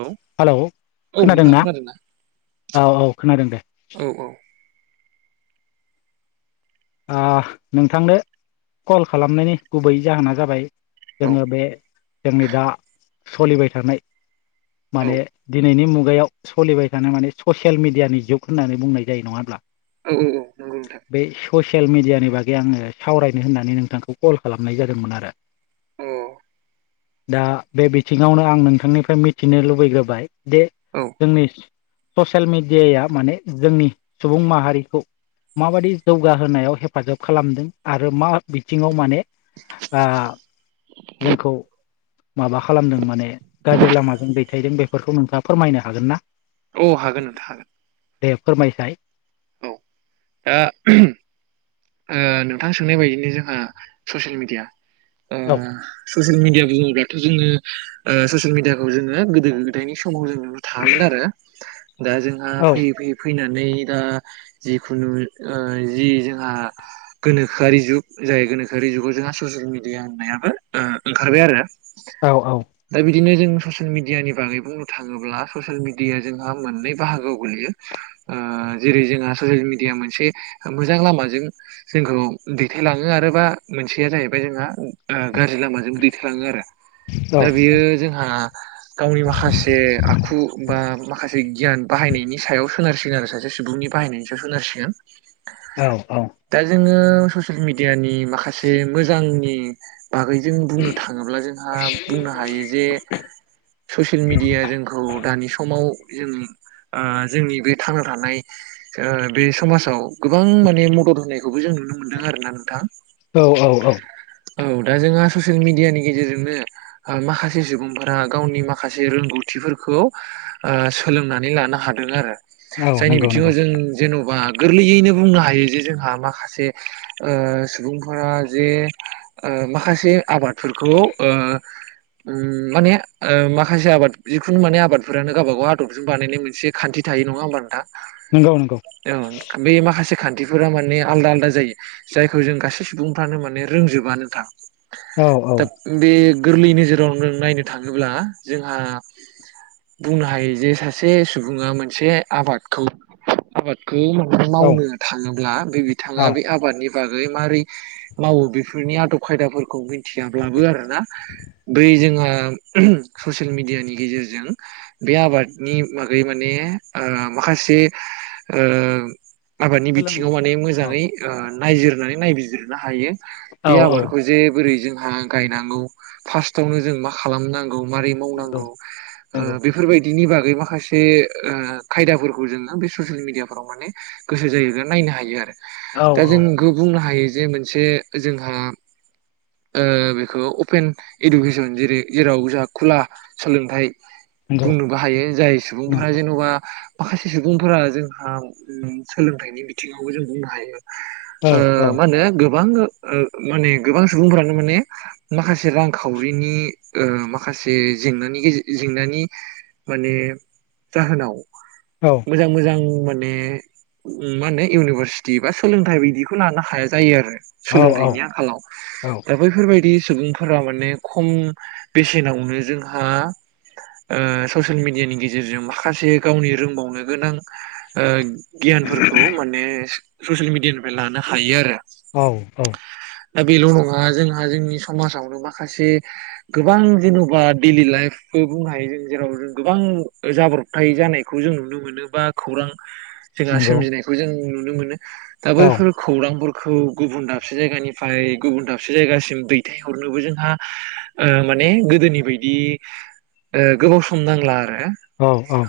औ हेलौ औ खोनादों नोंथां ना? खोनादोंना? औ औ खोनादों दे औ औ आह नोंथांनो कल खालामनायनि गुबै जाहोना जाबाय औ जोङो बे जोंनि दा सलिबाय थानाय औ माने दिनैनि मु मुगायाव सलिबाय थानाया माने ससियेल मिडियानि जुग होननानै बुंनाय जायो नङाब्ला औ नंगौ नोंथां। बे ससियेल मिडियानि बागै आङो सावरायनो होननानै नोंथांखौ कल खालामनाय जादोंमोन आरो औ दा बे बिथिंङावनो आं नोंथांनिफ्राय मिथिनो लुबैग्रोबाय बे औ जोंनि ससियेल मिडियाया माने जोंनि सुबुं माहारिखौ माबायदि जौ जौगा होनायाव हेफाजाब खालामदों आरो मा बिथिंङाव माने ओ जोंखौ माबा खालामदों माने गाज्रि लामाजों दैथायदों बेफोरखौ नोंथाङा फोरमायनो हागोन ना? औ हागोन नोंथां हागोन दे फोरमायसाय औ दा ओम नोंथां सोंनाय बायदिनो जोंहा ससियेल मिडिया ओ औ ससियेल मिडिया बुङोब्लााथ जों ओ ससियेल मिदियाखौ जों गोदो गोायनि सम समाव जों थांङामोन आरो दा जोंहा औ फैयै फैयै फैनानै नै दा जिखुनु ओ जि जोंहा गोनोखोआरि जुग जाय गोनोखोआरि जुगाव जोंहा ससियेल मिडिया होननायाबो ओ ओंखारबाय आरो औ औ। दा बिदिनो जों ससियेल मिडियानि बागै बुंनो थाङोब्ला ससियेल मिडियाया जोंहा मोननै बाहागोआव गोग्लैयो ओ जेरै जोंहा ससियेल मिडिया मोनसे मोजां लामाजों जोंखौ दैथायलाङो आरो बा मोनसेया जाहैबाय जोंहा ओ गाज्रि लामाजों दैथालाङो आरो औ दा बेयो जोंहा गावनि माखासे आखु बा माखासे गियान बाहायनायनि सायाव सोनारसिगोन आरो सासे सुबुंनि बाहायनायनि सायाव सोनारसिगोन। औ औ। दा जोङो ससियेल मिडियानि माखासे मोजांनि बागैजों बुंनो थाङोब्ला जोंहा बुंनो हायो जे ससियेल मिेडिया जोंखौ दानि समाव जों ओ जोंनि बे थांना थानाय बे समाजाव गोबां माने मदद होनायखौबो जों नुनो मोनदों आर ना नोंथां औ औ औ औ दा जोंहा ससियेल मिडियानि गेजेरजोंनो ओ माखासे सुबुंफोरा गावनि माखासे रोंगौथि बेफोरखौ सोलोंनानै लानो हादों आरो। औ जायनि नंगौ बिथिङाव नंगौ जों जेन'बा गोरलैयैनो बुंनो हायो जे जोंहा मा माखासे ओ सुबुंफोरा जे ओ माखासे आबादफोरखौ ओ उम माने ओ माखासे आबाद जिखुनु माने आबादफोरानो गावब गाव आदबजों बानायनाय मोनसे खान्थि थायो नङा होमबा नोंथां नंगौ नंगौ औ बे माखासे खान्थिफोरा माने आलदा आलदा जायो जायखौ जों गासै सुबुंफ्रानो माने रोंजोबानो था औ औ दा बे गोरलै नोजोराव नों नायनो थाङोब्ला जोंहा बुंनो हायो जे सासे सुबुङा मोनसे आबादखौ आबाद खौ औ मावनो थाङोब्ला बे बिथाङा औ बे आबादनि बागै माबारै मावो बेफोरनि आदब खायदाफोरखौ मिथियाब्लाबो आरोना बै जोंहा ओ ससियेल मिडियानि गेजेरजों बे आबादनि बागै माने ओ माखासे ओ आबादनि सोलों बिथिङाव माने औ मोजाङै ओ नायजिरनानै नायबिजिरनो हायो बे औ औ आबादखौ जे बोरै जोंहा गायनांगौ फार्स्टाआवनो जों मा खालामनां गौ मारै नंगौ मावनांगौ ओ नंगौ बेफोरबायदि बिनि बागै माखासे ओ खायदाफोरखौ जोङो बे ससिएल मिडिया फोराव माने गोसो जायोबा नाय नो हायो आरो। औ दा औ जों बेखौ बुंनो हायो जे मोनसे जोंहा ओ बेखौ अपेन इडुकेसन जेरै जेराव जोंहा खुला सोलोंथाइ नंगौ बुंनोबो हायो जाय सुबुंफोरा जेन'बा माखासे सुबुंफोरा जोंहा सोलोंथाइनि बिथिङावबो जों बुंनो हायो औ ओ औ माहोनो बे गोबां ओ माने गोबां सुबुंफोरानो माने माखासे रांखावरिनि ओ माखा से जेंनानि जेंनानि माने जाहोनाव औ मोजां मोजां माने मा होनो इउनिभार्सिट टि बा सोलोंथाइ बिायदिखौ लानो हाया जायो आरो सोलोंथाइनि आंखालाव औ दा बैफोरबायदि सुबुंफोरा माने खम बेसेनावनो जोंहा ओ ससियेल मिडियानि गेजेरजों माखासे गावनि रोंबावनो गोनां ओ गियानफोरखौ माने ससियेल मिडियानिफ्राय लानो हायो आरो। औ औ दा बेल' नङा जोंहा जोंनि समाजावनो माखासे गोबां जेन'बा देइलि लाइफ बो बुंनो हायो जों जेराव गोबां जाब्रबथाय जानायखौ जों नुनो मोनो बा खौरां जोंहा नंगौ सोमजिनायखौ जों नुनो मोनो। दा औ बैफोर खौरांफोर खौ गुबुन दाबसे जायगानिफ्राय गुबुन दाबसे जायगासिम दैथायहरनोबो जोंहा ओ माने गोदोनि बायदि गोबाव ओ सम नांला आरो। औ औ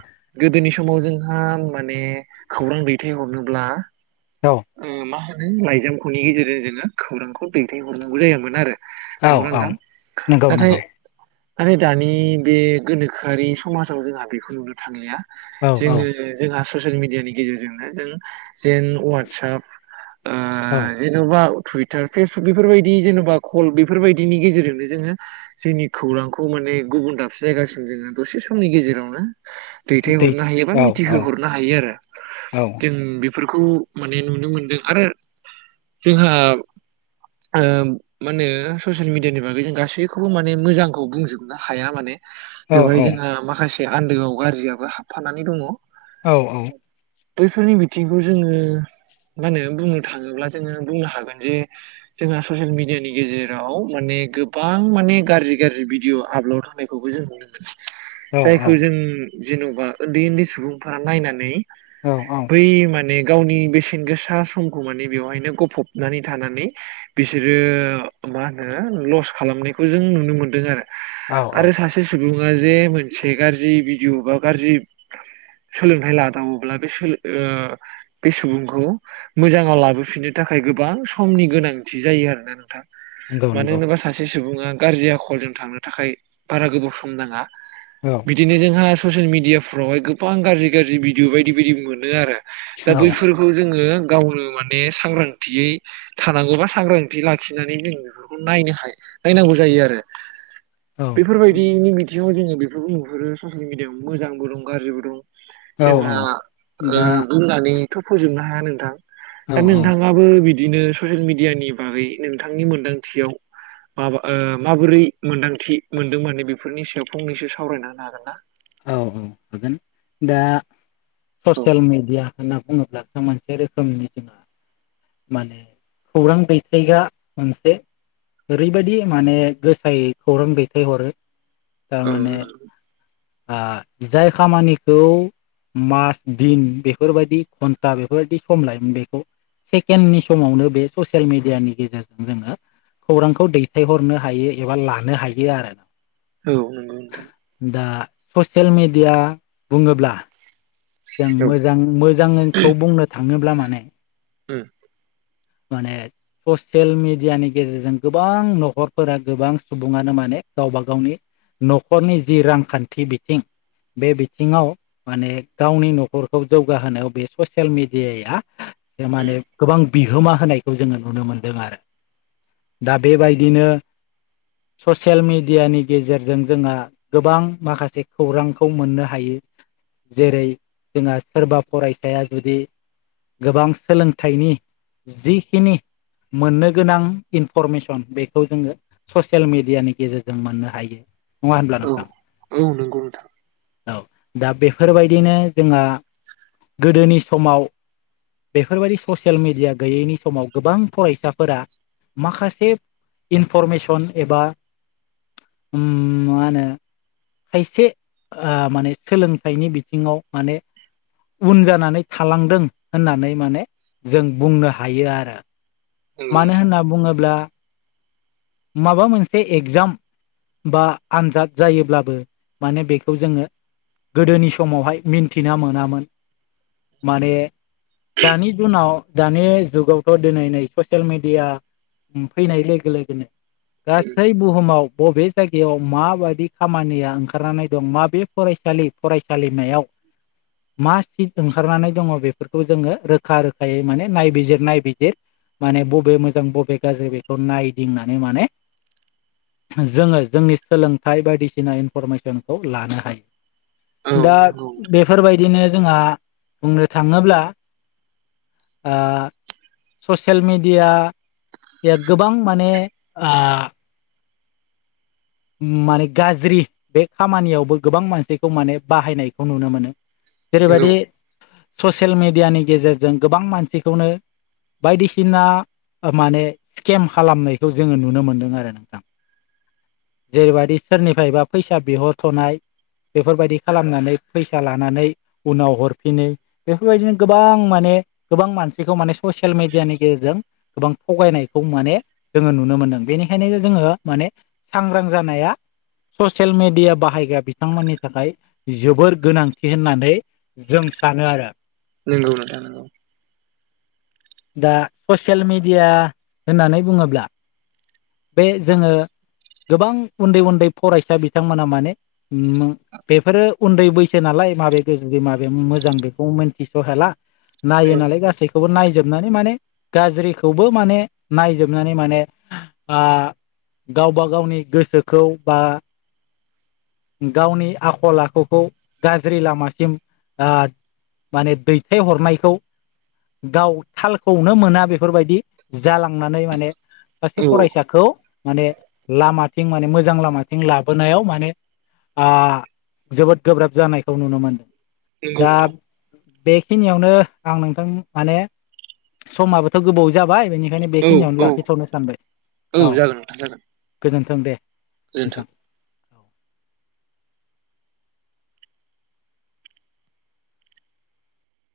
गोदोनि समाव जोंहा माने खौरां दैथायहरनोब्ला औ ओ मा होन नो लाइजामख'नि गेजेरजों जोङो खौरांखौ दैथायहरनांगौ जायामोन आरो। औ नंगौ ना औ नोंथां नंगौ नाथाय नंगौ आरो दानि बे गोनोखोआरि समाजाव जोंहा बेखौ नुनो थांलिया। औ जोङो औ जोंहा ससियेल मिडियानि गेजेरजोंनो जों जेन अवात्साप ओ औ जेन'बा थुइ तार फेसबुक बेफोरबायदि जेनेबा कल बेफोरबायदिनि गेजेरजोंनो जोङो जोंनि खौरांखौ माने गुबुन दाबसे जायगासिम जोङो दसे समनि गेजेरावनो दै दैथायहरनो हायो बा औ औ मिथिहो हरनो हायो आरो औ जों बिफोरखौ माने नुनो मोनदों आरो जोंहा ओ माने ससियेल मिडियानि बागै जों गासैखौबो माने मोजांखौ बुंजोबनो हाया माने। औ बेवहाय जोंहा माखासे आन्दोआव गाज्रियाबो हाबफानानै दङ। औ औ बैफोरनि बिथिंखौ जोङो मा होनो बुंनो थाङोब्ला जोङो बुंनो हागोन जे जोंहा स'सियेल मिडियानि गेजेराव माने गोबां माने गाज्रि गाज्रि भिडिअ' आपल'ड होनायखौबो जों नुनो मोनो। औ जायखौ जों जेन'बा उन्दै उन्दै सुबुंफोरा नायनानै बै माने गावनि बेसे सेनगोसा समखौ माने बेवहायनो गफबनानै थानानै बिसोरो मा होनो लस खालामनायखौ जों नुनो मोनदों आरो सासे सुबुं ङा जे मोनसे गाज्रि भिडिअ' बा गाज्रि सोलोंथाइ लादावोब्ला बे सोलो ओ बे सुबुंख खौ मोजाङाव लाबोफिननो थाखाय गोबां समनि गोनांथि जायो आरोना नोंथां। नंगौ मानो नंगौ होनोबा सासे सुबुङा गारजि आखलजों थांनो थाखाय बारा गोबाव सम नाङा। औ औ बिदिनो जोंहा ससियेल मिडियाफ्रावहाय गोबां गाज्रि गाज्रि भिडिअ बायदि बायदि मोनो आरो। सोखाव। ओ गावनो माने सांग्रांथियै थानांगौबा सांग्रांथि लाखिनानै जों बेफोरखौ नायनो हाय यो नायनांगौ जायो आरो। औ बेफोरबायदिनि बिथिङाव जोङो बेफोरखौ नुहुरो ससियेल मिडियायाव मोजांबो दं गाज्रिबो दं। औ जोंहा ओ दा बुंनानैथ' फोजोबनो हाया नोंथां? औ दा औ नोंथाङाबो बिदिनो ससियेल मिडियानि बागै नोंथांनि मोनदांथियाव माबा ओ माबोरै मोनदांथि मोनदों माने बेफोरनि सायाव फंनैसो सावरायना होनो हागोन ना? औ औ हागोन दा ना औ ससियेल मेडिया होनना बुङोब्लासो मोनसे रोखोमनि जोङो माने खौरां दैथायग्रा मोनसे ओरैबायदि माने गोसायै खौरां दैथायहरो ओ थारमाने ओ। ओ जाय खामानिखौ मास दिन बेफोरबायदि घन्टा बेफोरबायदि सम लायोमोन बेखौ। सेकेण्डनि समावनो बे ससियेल मिडियानि गेजेरजों जोङो खौरांखौ दैथायहरनो हायो एबा लानो हायो आरो। औ नंगौ नोंथां। ससेल मेडिया बुङोब्ला जों औ मोजां मोजांखौ बुंनो थाङोब्ला माने ओम। माने ससियेल मिडियानि गेजेरजों गोबां न'खरफोरा गोबां सुबुङानो माने गावबा गावनि न'खरनि जि रांखान्थि बिथिं बे बिथिङाव माने गावनि न'खरखौ जौगाहोनायाव बे ससियेल मिडियाया माने उम गोबां बिहोमा होनायखौ जोङो नुनो मोनदों आरो। दा बेबायदिनो ससियेल मिडियानि गेजेरजों जोंहा गोबां माखासे खौरांखौ मोननो हायो। जेरै जोंना सोरबा फरायसाया जुदि गोबां सोलोंथाइनि जिखिनि मोननो गोनां इनफरमेसन बेखौ जोङो ससियेल मिडियानि गेजेरजों मोननो हायो। नङा होनब्ला औ नोंथां औ नंगौ नोंथां। औ दा बेफोरबायदिनो जोंहा गोदोनि समाव बेफ बेफोरबायदि ससेल मिडिया गैयैनि समाव गोबां फरायसाफोरा माखासे इनफरमेसन एबा उम मा होनो खायसे ओ माने सोलोंथाइनि बिथिङाव माने उन जानानै थालांदों होननानै माने जों बुंनो हायो आरो। नंगौ मानो नोंथां होनना बुङोब्ला माबा मोनसे एगजाम बा आनजाद जायोब्लाबो माने बेखौ जोङो गोदोनि समावहाय मिन्थिना मोनामोन माने दानि जुनाव दानि जुगावथ' दिनै नै ससियेल मिडिया फैनाय लोगो-लोगोनो गासै बुहुमाव बबे जायगायाव माबायदि खामानिया ओंखारनानै दं माबे फरायसालि फरायसालिमायाव मा सिट ओंखारनानै दङ बेफोरखौ जोङो रोखा - रोखायै माने नायबिजिर नायबिजिर माने बबे मोजां बबे गाज्रि बेखौ नायदिंनानै माने जोङो जोंनि सोलोंथाइ बायदिसिना इनफरमेसनखौ लानो हायो। दा उम औ बेफोरबायदिनो जोंहा बुंनो थाङोब्ला ओ ससियेल मिडिया गोबां माने आ ओम माने गाज्रि बे खामानियावबो गोबां मानसैखौ माने बाहायनायखौ नुनो मोनो। नंगौ जेरैबादि ससियेल मिडियानि गेजेरजों गोबां मानसिखौनो बायदिसिना माने स्केम खालामनायखौ जोङो नुनो मोनदों आरो नोंथां। जेरैबायदि सोरनिफ्रायबा फैसा बिहरथ'नाय बेफोरबायदि खालामनानै फैसा लानानै उनाव हरफिनोय बेफोरबायदिनो गोबां माने हे गोबां मानसिखौ माने ससियेल मिडियानि गेजेरजों गोबां थगायनायखौ माने जोङो नुनो मोन बेनिखायनो जोङो माने सांग्रां जानाया ससियेल मिडिया बाहायग्रा बिथांमोननि थाखाय जोबोर गोनांथि होननानै जों सानो आरो। नंगौ नोंथां नंगौ। दा ससेल मेडिया होननानै बुङोब्ला बे जोङो गोबां उन्दै उन्दै फरायसा बिथांमोना माने बेफोरो उन्दै बैसो नालाय माबे गोजौ माबे मोजां बेखौ मिथिस' हाला। नायो औ नालाय गासैखौबो नायजोबनानै माने गाज्रिखौबो माने नायजोबनानै माने ओ गावबा गावनि गोसोखौ बा गावनि आखल आखुखौ गाज्रि लामासिम ओ माने दैथायहरनायखौ गाव थालखौनो मोना बेफोरबायदि जालांनानै माने सासे औ फरायसाखौ माने लामाथिं माने मोजां लामाथिं लाबोनायाव माने आ जोबोद गोब्राब जानायखौ नुनो मोनो। नोंगौ नोंथां। बेखिनियावनो आं नोंथां माने समाबोथ' गोबाव जाबाय बेनि खायनो औ बेखिनियावनो औ लाखिथावनो सानबाय औ जागोन नोंथां जागोन गोजोन गोजोनथों।